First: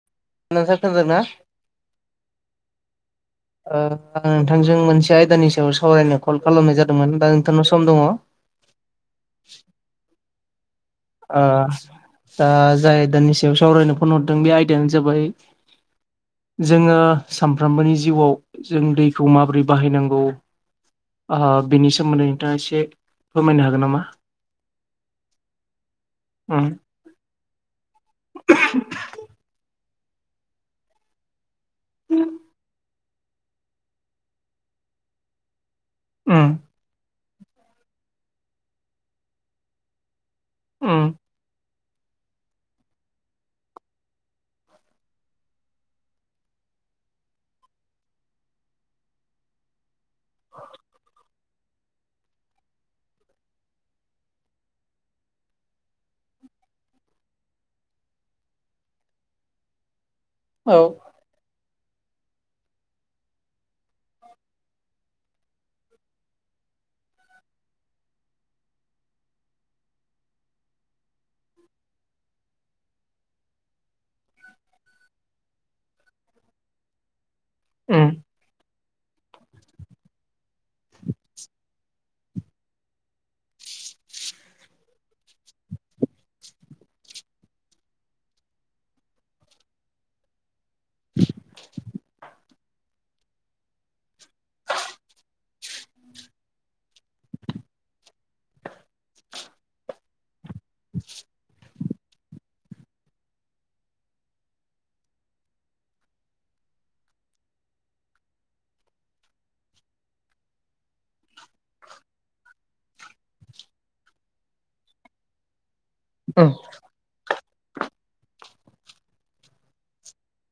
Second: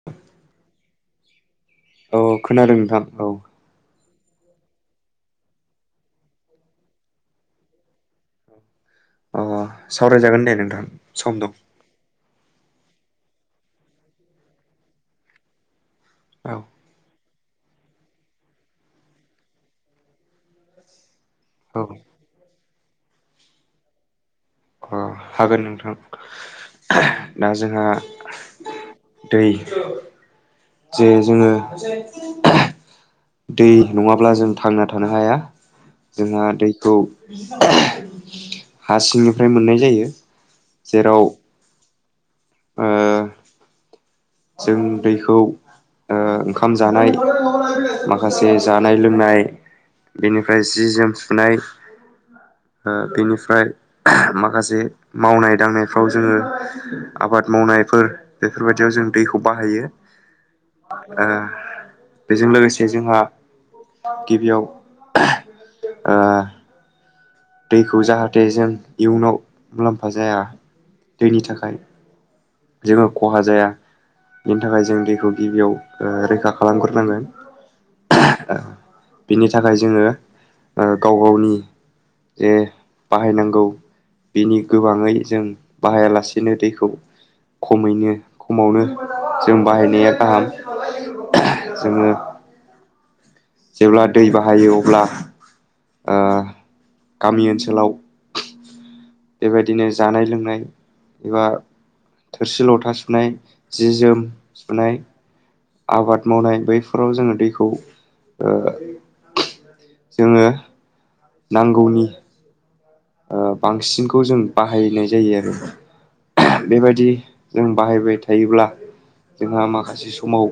[inaudible] नोंसार खोनादोंना औ खोनादों नोंथां औ। ओ आं नोंथांजों मोनसे आयदानि सायाव सावरायनो कल खालामनाय जादोंमोन दा नोंथांनाव सम दङ? अ सावरायजागोन दे नोंथां सम दं दा जाय आयदानि सायाव सावरायनो फन हरदों बे आयदायानो जाबाय औ जोङो सानफ्रोमबोनि जिउआव जों दैखौ माबोरै बाहायनांगौ आहो औ बिनि सोमोन्दै नोंथाङा एसे फोरमायनो हागोन नामा अ हागोन नोंथां उ दा जोंहा दै जे जोङो दै नङाब्ला जों थांना थानो हाया जोंहा उम दैखौ हा सिंनिफ्राय मोननाय जायो उम जेराव ओ जों दैखौ ओ ओंखाम जानाय माखासे जानाय लोंनाय बेनिफ्राय जि जोम सुनाय ओ बेनिफ्राय माखासे मावनाय दांनायफ्राव जोङो आबाद मावनायफोर बेफोरबायदियाव जों दैखौ बाहायो औ ओ बेजों लोगोसे जोंहा गिबियाव ओ दैखौ जाहाथे जों इयुनाव मुलाम्फा जाया दैनि थाखाय जोङो खहा जाया बेनि थाखाय जों दैखौ गिबियाव रैखा ओ खालामग्रोनांगोन उम बिनि थाखाय जोङो गाव गावनि जे बाहायनांगौ बिनि गोबाङै जों बाहायालासिनो दैखौ खमैनो खमावनो जों बाहायनाया गाहाम जोङो जेब्ला दै बाहायो अब्ला ओ गामि ओनसोलाव बेबायदिनो जानाय लोंनाय एबा थोरसि लथा सुनाय जि जोम सुनाय आबाद मावनाय बैफोराव जोङो दैखौ ओ जोङो नांगौनि [inaudible] ओ बांसिनखौ जों बाहायनाय जायो उम आरो बेबायदि जों बाहायबाय थायोब्ला जोंहा माखासे समाव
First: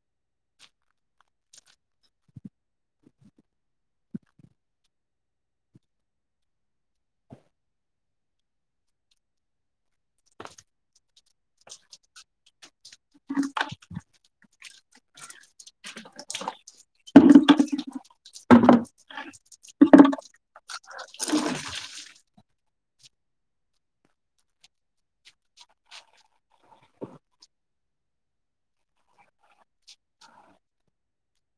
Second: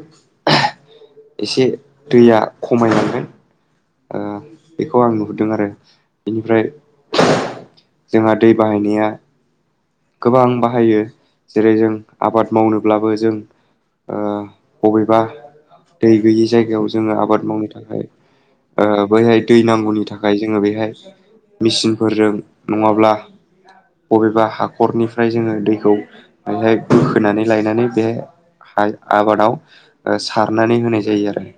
एसे दैया खमायनांगोन ओ बेखौ आं नुहुरदों आरो बेनिफ्राय जोंहा दै बाहायनाया गोबां बाहायो जेरै जों आबाद मावनोब्लाबो जों ओ बबेबा दै गैयि जायगायाव जोङो आबाद मावनो थाखाय ओ बैहाय दै नांगौनि थाखाय जोङो बेहाय मेचिनफोरजों नङाब्ला बबेबा हा हरनिफ्राय जोङो दैखौ बेहाय बोखोनानै लायनानै बेहाय आबादाव सारनानै होनाय जायो आरो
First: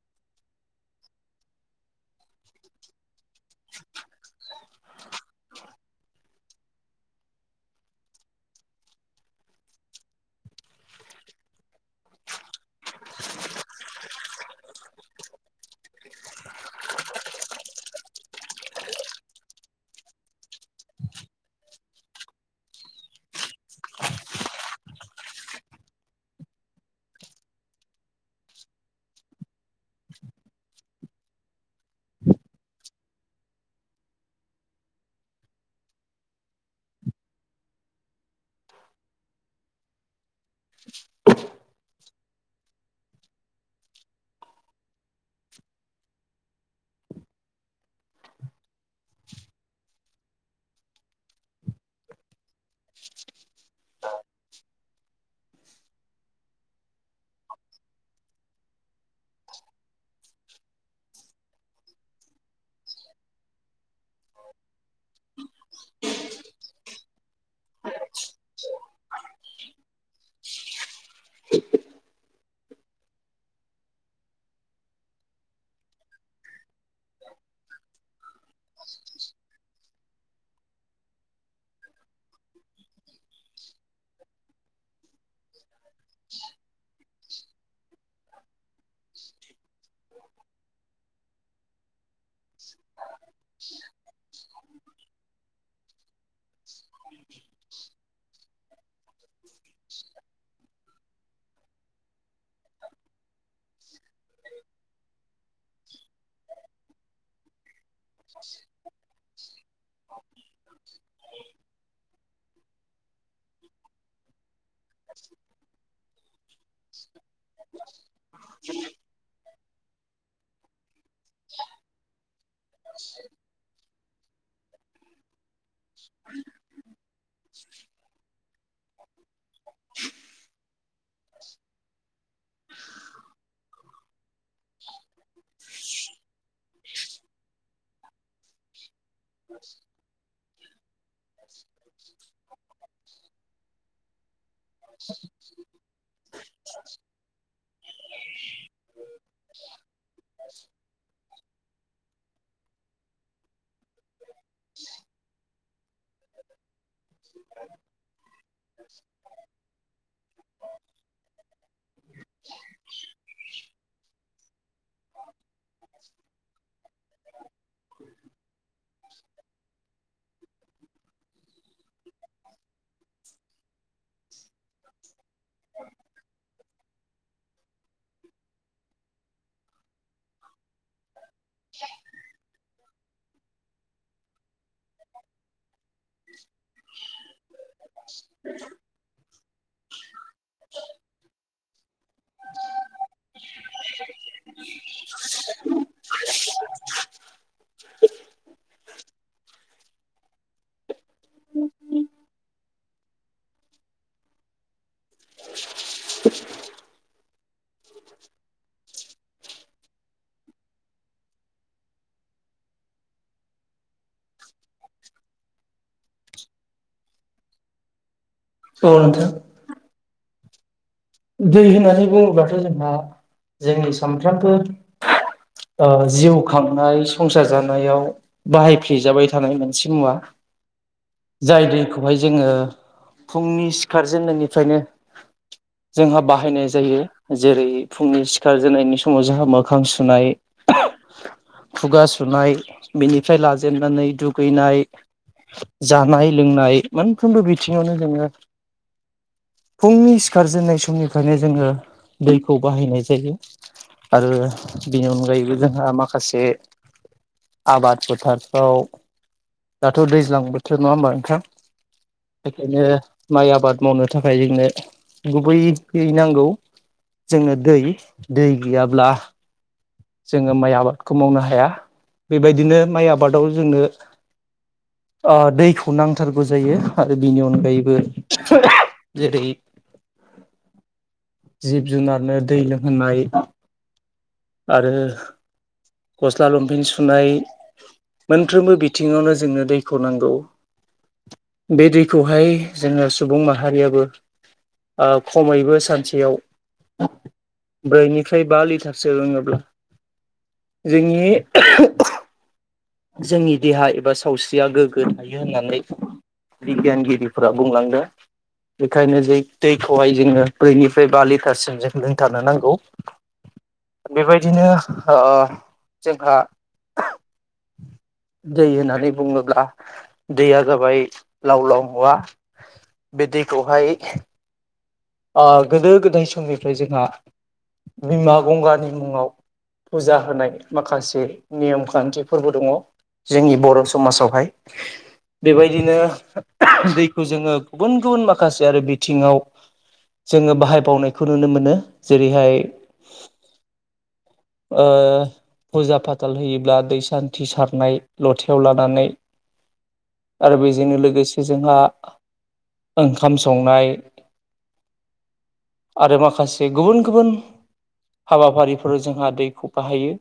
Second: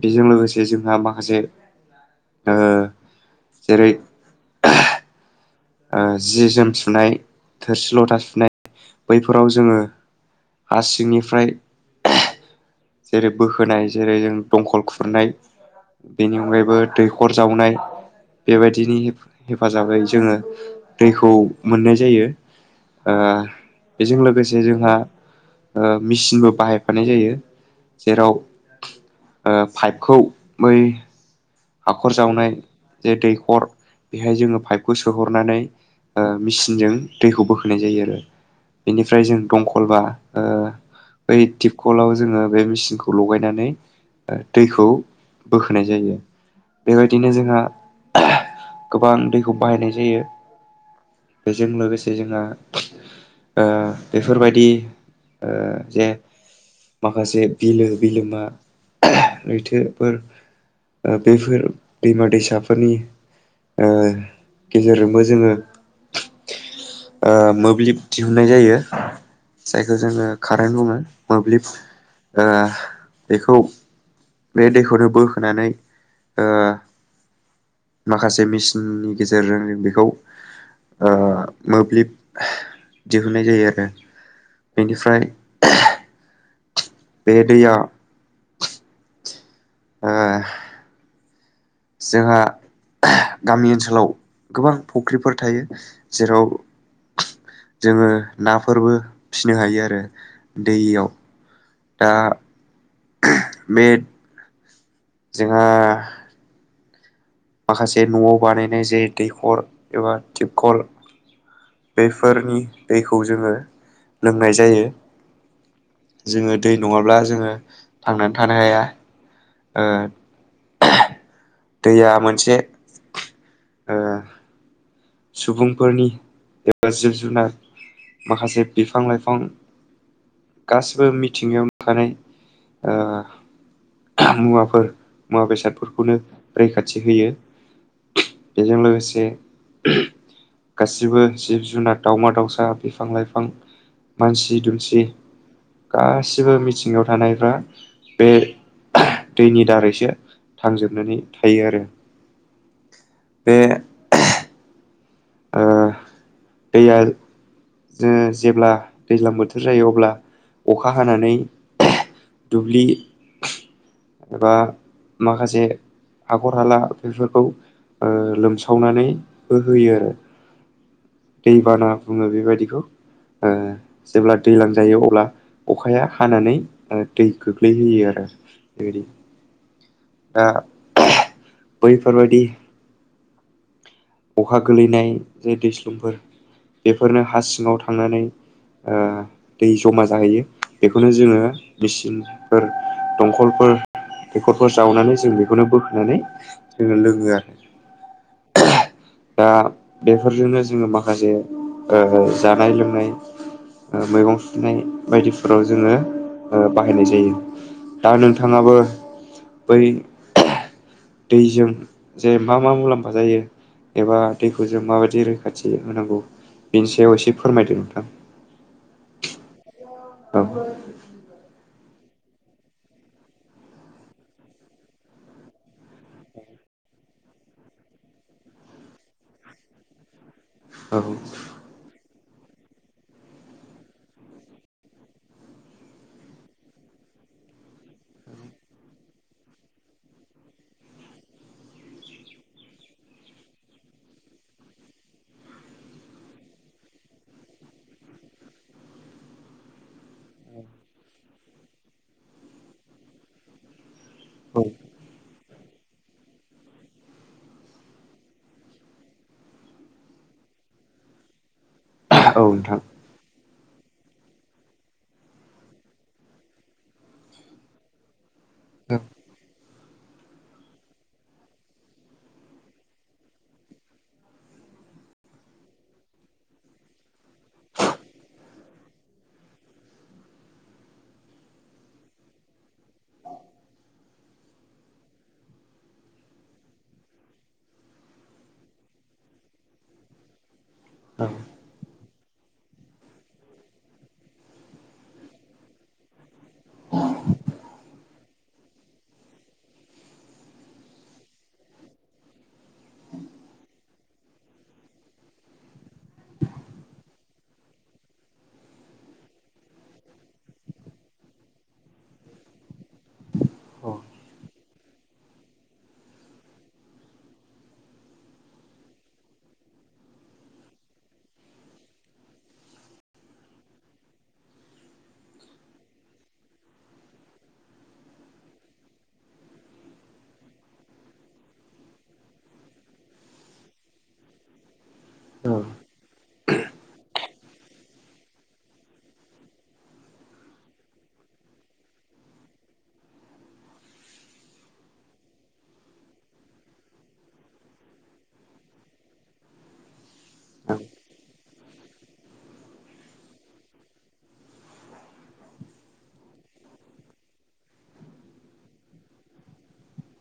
बेजों लोगोसे जोंहा माखासे ओ जेरै ओ जि जोम सुनाय थोरसि लथा सुनाय बैफोराव जोङो हासिंनिफ्राय जेरै बोहोनाय जेरै जों दंखल खुरनाय बेनि अनगायैबो दैखर जावनाय बेबायदिनि हेफाजाबै जोङो दैखौ मोननाय जायो ओ बेजों लोगोसे जोंहा मेसिनबो बाहायफानाय जायो जेराव ओ पाइपखौ बै हाखर जावनाय जे दैखर बेहाय जोङो पाइपखौ सोहरनानै ओ मेसिनजों दैखौ बोखोनाय जायो आरो बेनिफ्राय जों दंखलबा ओ बै टिपकलाव जोङो बे मेसिनखौ लगायनानै दैखौ बोखोनाय जायो बेबायदिनो जोंहा गोबां दैखौ बाहायनाय जायो बेजों लोगोसे जोंहा ओ बेफोरबायदि ओ जे माखासे बिलो बिलोमा लैथोफोर ओ बेफोर दैमा दैसाफोरनि गेजेरजोंबो जोङो मोब्लिब दिहुनन्नाय जायो जायखौ जोङो कारेन्ट हमो मोब्लिब बेखौ बे दैखौनो बोखोनानै माखासे मेसिननि गेजेरजों बेखौ मोब्लिब दिहुनन्नाय जायो आरो बेनिफ्राय [unintelligible] बेे दैया ओ जोंहा गामि ओनसोलाव गोबां फुख्रिफोर थायो जेराव जोङो नाफोरबो फिनो हायो आरो दैयाव दा बे जोंहा माखासे न'आव बानायनाय जे दैखर एबा टिबखल बेफोरनि दैखौ जोङो लोंनाय जायो जोङो दै नङाब्ला जोङो थांनानै थानो हाया आ दैया मोनसे सुबुंफोरनि एबा जिब जुनार माखासे बिफां लाइफां गासिबो मिथिंगायाव नुखानाय ओ मुवाफोर मुवा बेसादफोरखौनो रैखाथि होयो बेजों लोगोसे [unintelligible] गासिबो जिब जुनार दावमा दाउसा बिफां लाइफां मानसि दुमसि गासिबो मिथिगायाव थानायफ्रा बे दैनि दारैसो थांजोबनानै थायो आरो बे दैैया जो जेब्ला दैज्लां बोथोर जायो अब्ला अखा हानानै दुब्लि एबा माखासे हाखर हाला बेफोरखौ ओ लोमसावनानैबो होयो आरो। दैबाना बुङो बेबायदिखौ ओ जेब्ला दैजलां जायो अब्ला अखाया हानानै आरो दै खोख्लैहयो आरो बेबायदि ओ बैफोरबायदि अखा गोलैनाय जे दैस्लुंफोर बेफोरनो हा सिङाव थांनानै दै जमा जाहैयो बेखौनो जोङो मेचिनफोर दंखलफोर दैखरफोर जावनानै जों बेखौनो बोखोननानै जोङो लोङो आरो दा बेफोरजोंनो जोङो माखासे जानाय लोंनाय मैगं सुनाय बायदिफोराव जोङो ओ बाहायनाय जायो। दा नोंथाङाबो बै दैजों जे मा मा मुलाम्फा जायो एबा दैखौ जों माबायदि रैखाथि होनांगौ बेनि सायाव एसे फोरमायदो नोंथां। अ' नोंथां। औ। दै होननानै बुङोब्लाथ' जोंहा जोंनि सानफ्रामबो ओ जिउ खांनाय संसार जानायाव बाहायफ्लेजाबाय थानाय मोनसे मुवा। औ। जाय दैखौहाय जोङो फुंनि सिखारजेननायनिफ्रायनो जोंहा बाहायनाय जायो जेरै फुंनि सिखार जेननायनि समाव जोंहा मोखां सुनाय खुगा सुनाय बेनिफ्राय लाजेननानै दुगैनाय जानाय लोंनाय मोनफ्रोमबो बिथिङावनो जोङो फुंनि सि खारजेननाय समनिफ्रायनो जोङो दैखौ बाहायनाय जायो। आरो बेनि अनगायैबो जोंहा माखासे आबाद फोथारफ्राव दाथ' दैज्लां बोथोर नङा होमबा नोंथां। औ औ नोंथां बेखायनो माइ आबाद मावनो थाखाय जोंनो गुबै दै नांगौ जोंङो दै दै ओ गैयाब्ला जोङो माइ आबादखौ मावनो हाया बेबायदिनो माइ आबादाव जोंनो ओ दैखौ नांथारगौ जायो आरो बिनि अनगायैबो जेरै जिब जुनारनो दै लोंहोनाय। आरो गस्ला लंफेेन सुनाय मोनफ्रोमबो बिथिङावनो जोंनो दैखौ नांगौ। औ। बे दैखौहाय जोङो सुबुं माहारियाबो ओ खमैबो सानसेयाव ब्रैनिफ्राय बा लिटारसो लोङोब्ला जोंनि जोंनि देहा एबा सावस्रिया गोग्गो थायो होननानै बिगियानगिरिफोरा बुंलांदों। बेखायनो जै दैखौहाय जोङो ब्रैनिफ्राय बा लिटारसिम जों लोंथारनो नांगौ। बेबायदिनो ओ जोंहा दै होननानै बुङोब्ला दैया जाबाय लाव लाव मुवा। बे दैखौहाय गोदो गोदाय समनिफ्राय जोंहा बिमा गंगानि मुंङाव फुजा होनाय माखासे नेम खान्थिफोरबो दंङ। जोंनि बर' समाजावहाय औ बेबायदिनो दैखौ जोंङो गुबुन गुबुन माखासे आरो बिथिङाव जोंङो बाहाय बावनायखौ नुनो मोनो जेरैहाय फुजा फाथाल होयोब्ला दै सान्थि सारनाय लथायाव लानानै आरो औ बेजोंनो लोगोसे जोंहा ओंखाम संनाय आरो माखासे गुबुन गुबुन हाबाफारिफोराव जोंहा दैखौ बाहायो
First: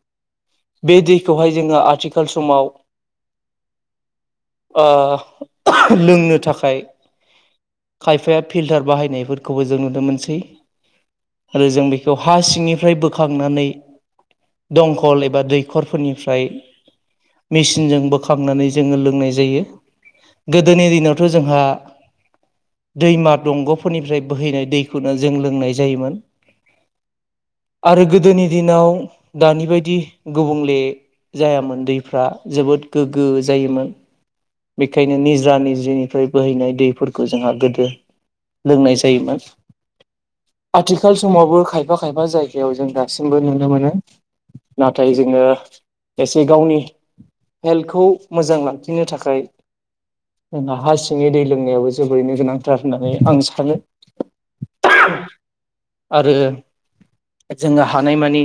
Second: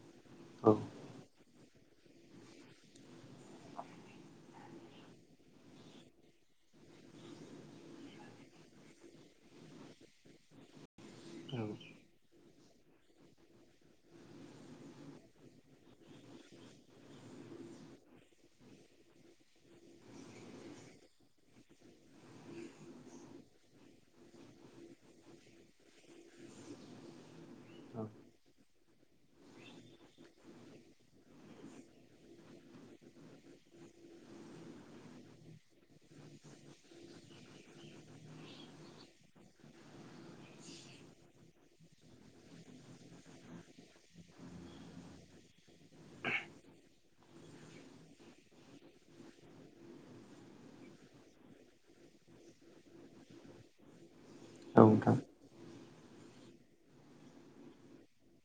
औ बे दैखौहाय जोङो आथिखाल समाव ओ लोंनो थाखाय खायफाया फिल्टार बाहायनायफोरखौबो जों नुनो मोनसै। आरो जों बेखौ हा सिंनिफ्राय बोखांनानै दंखल एबा दैखरफोरनिफ्राय मिसिनजों बोखांनानै जोङो लोंनाय जायो। गोदोनि दिनावथ' जोंहा दैमा दंग'फोरनिफ्राय बोहैनाय दैयखौनो जों लोंनाय जायोमोन। आरो गोदोनि दिनाव दानि बायदि गुबुंले जायामोन दैफ्रा जोबोद गोग्गो जायोमोन। बेखायनो निजा निजिनिफ्राय बोहैनाय दैफोरखौ जोंहा गोदो लोंनाय जायोमोन। आथिखाल समावबो खायफा खायफा जायगायाव जों दासिमबो नुनो मोनो। नाथाय जोंङो एसे गावनि हेल्थखौ मोजां लांफिननो थाखाय दै जोंना हा सिंगनि दै लोंनायाबो जोबोरैनो गोनांथार होननानै आं सानो। नोंथां आरो जोंङो हानायमानि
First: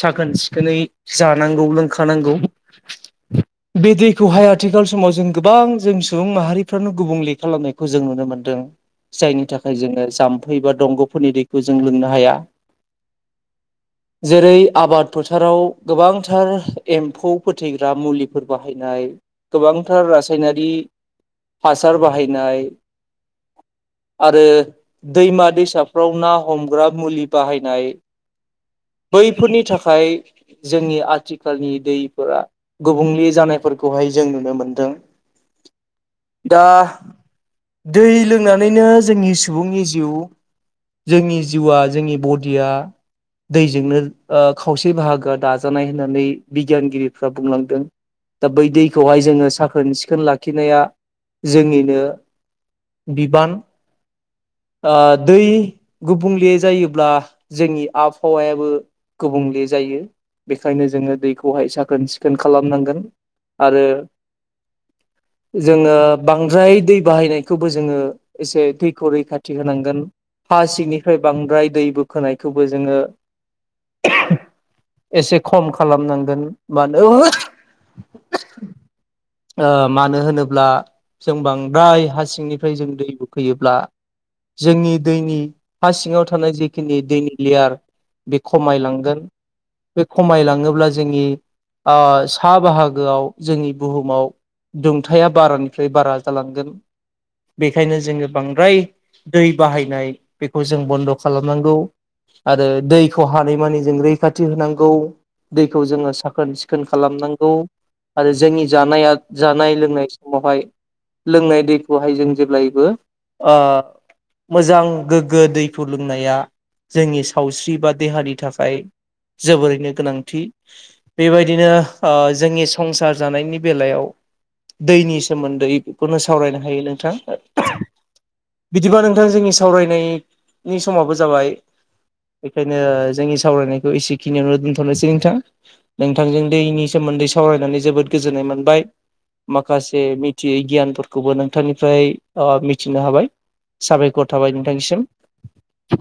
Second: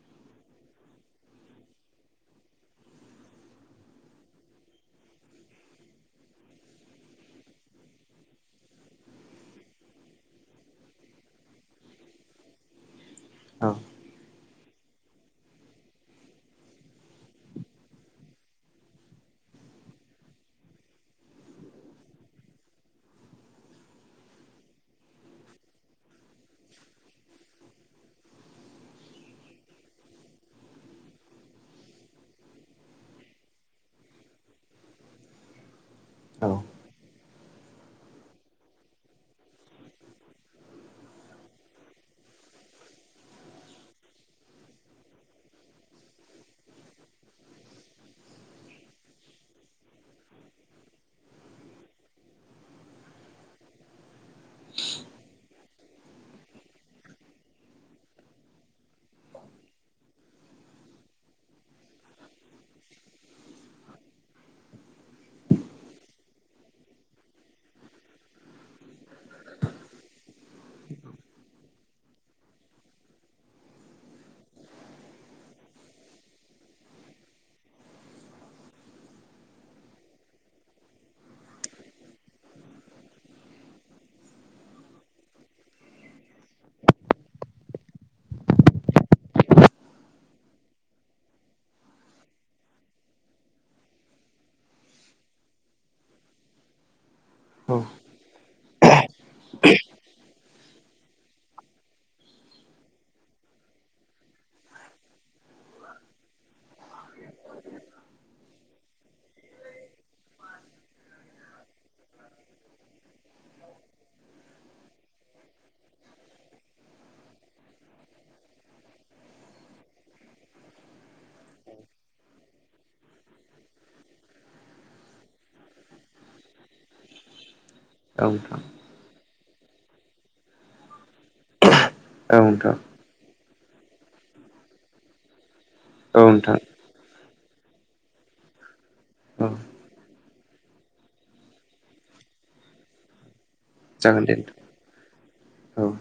साखोन सिखोनै जानांगौव लोंखानांगौ बे दैखौहाय आथिखाल समाव जों गोबां जों सुबुं माहारिफ्रानो गुबुंले खालामनायखौ जों नुनो मोनदों। जायनि थाखाय जोंङो जाम्फै बा दंग'फोरनि दैखौ जों लोंनो हाया। औ जेरै आबाद फोथाराव गोबांथार एम्फौ फोथैग्रा मुलिफोर बाहायनाय गोबांथार रासायनारि हासार बाहायनाय आरो दैमा दैसाफ्राव ना हमग्रा मुलि बाहायनाय बैफोरनि थाखाय जोंनि आथिखालनि दैफोरा गुबुंले जानायफोरखौहाय जों नुनो मोनदों औ दा दै लोंनानैयनो जोंनि सुबुंनि जिउ जोंनि जिउआ जोंनि बडिया दैजोंनो खावसे बाहागोआ दाजानाय होननानै बिगियानगिरिफ्रा बुंलांदों। दा बै दैखौहाय जोंङो साखोन सिखोन लाखिनाया जोंनिनो बिबान दै गुबुंले जायोब्ला जोंनि आबहावायाबो गुबुंले जायो बेखायनो जोंङो दैखौहाय साखोन सिखोन खालामनांगोन। आरो जोंङो बांद्राय दै बाहायनायखौबो जोंङो एसे दैखौ रैखाथि होनांगोन। हासिगनिफ्राय बांद्राय दै बोखोनायखौबो जोंङो एसे खम खालामनांगोन मानो मानो होनोब्ला जों बांद्राय हा सिंनिफ्राय जों दै बोखोयोब्ला जोंनि दैनि हा सिङाव थानाय जेखिनि दैनि लेयार बे खमायलांगोन बे खमायलाङोब्ला जोंनि ओ साहा बाहाग गोआव जोंनि बुहुमाव दुंथाया बारानिफ्राय बारा जालांगोन। बेखायनो औ जोङो बांद्राय दै बाहायनाय बेखौ जों बन्द' खालामनांगौ। आरो दैखौ हानायमानि जों रैखाथि होनांगौ। दैखौ जोङो साखोन सिखोन खालामनांगौ। आरो जोंनि जानाया जानाय लोंनाय समावहाय लोंनाय दैखौहाय जों जेब्लायबो मोजां गोग्गो दैखौ लोंनाया जोंनि सावस्रि बा देहानि थाखाय जोबोरैनो गोनांथि बेबायदिनो जोंनि संसार जानायनि बेलायाव दैनि सोमोन्दै बेखौनो सावरायनो हायो नोंथां। औ नोंथां। बिदिबा नोंथां जोंनि सावरायनायनि समाबो जाबाय बेखायनो औ जोंनि सावरायनायखौ एसेखिनियावनो दोनथ'नोसै नोंथां नोंथांजों नोंथां दैनि सोमोन्दै साव सावरायनानै जोबोद गोजोननाय मोनबाय। औ माखासे मिथियै गियानफोरखौबो ओ नोंथांनिफ्राय मिथिनो हाबाय। जागोन साबायखर दे थाबाय नोंथांनिसिम। औ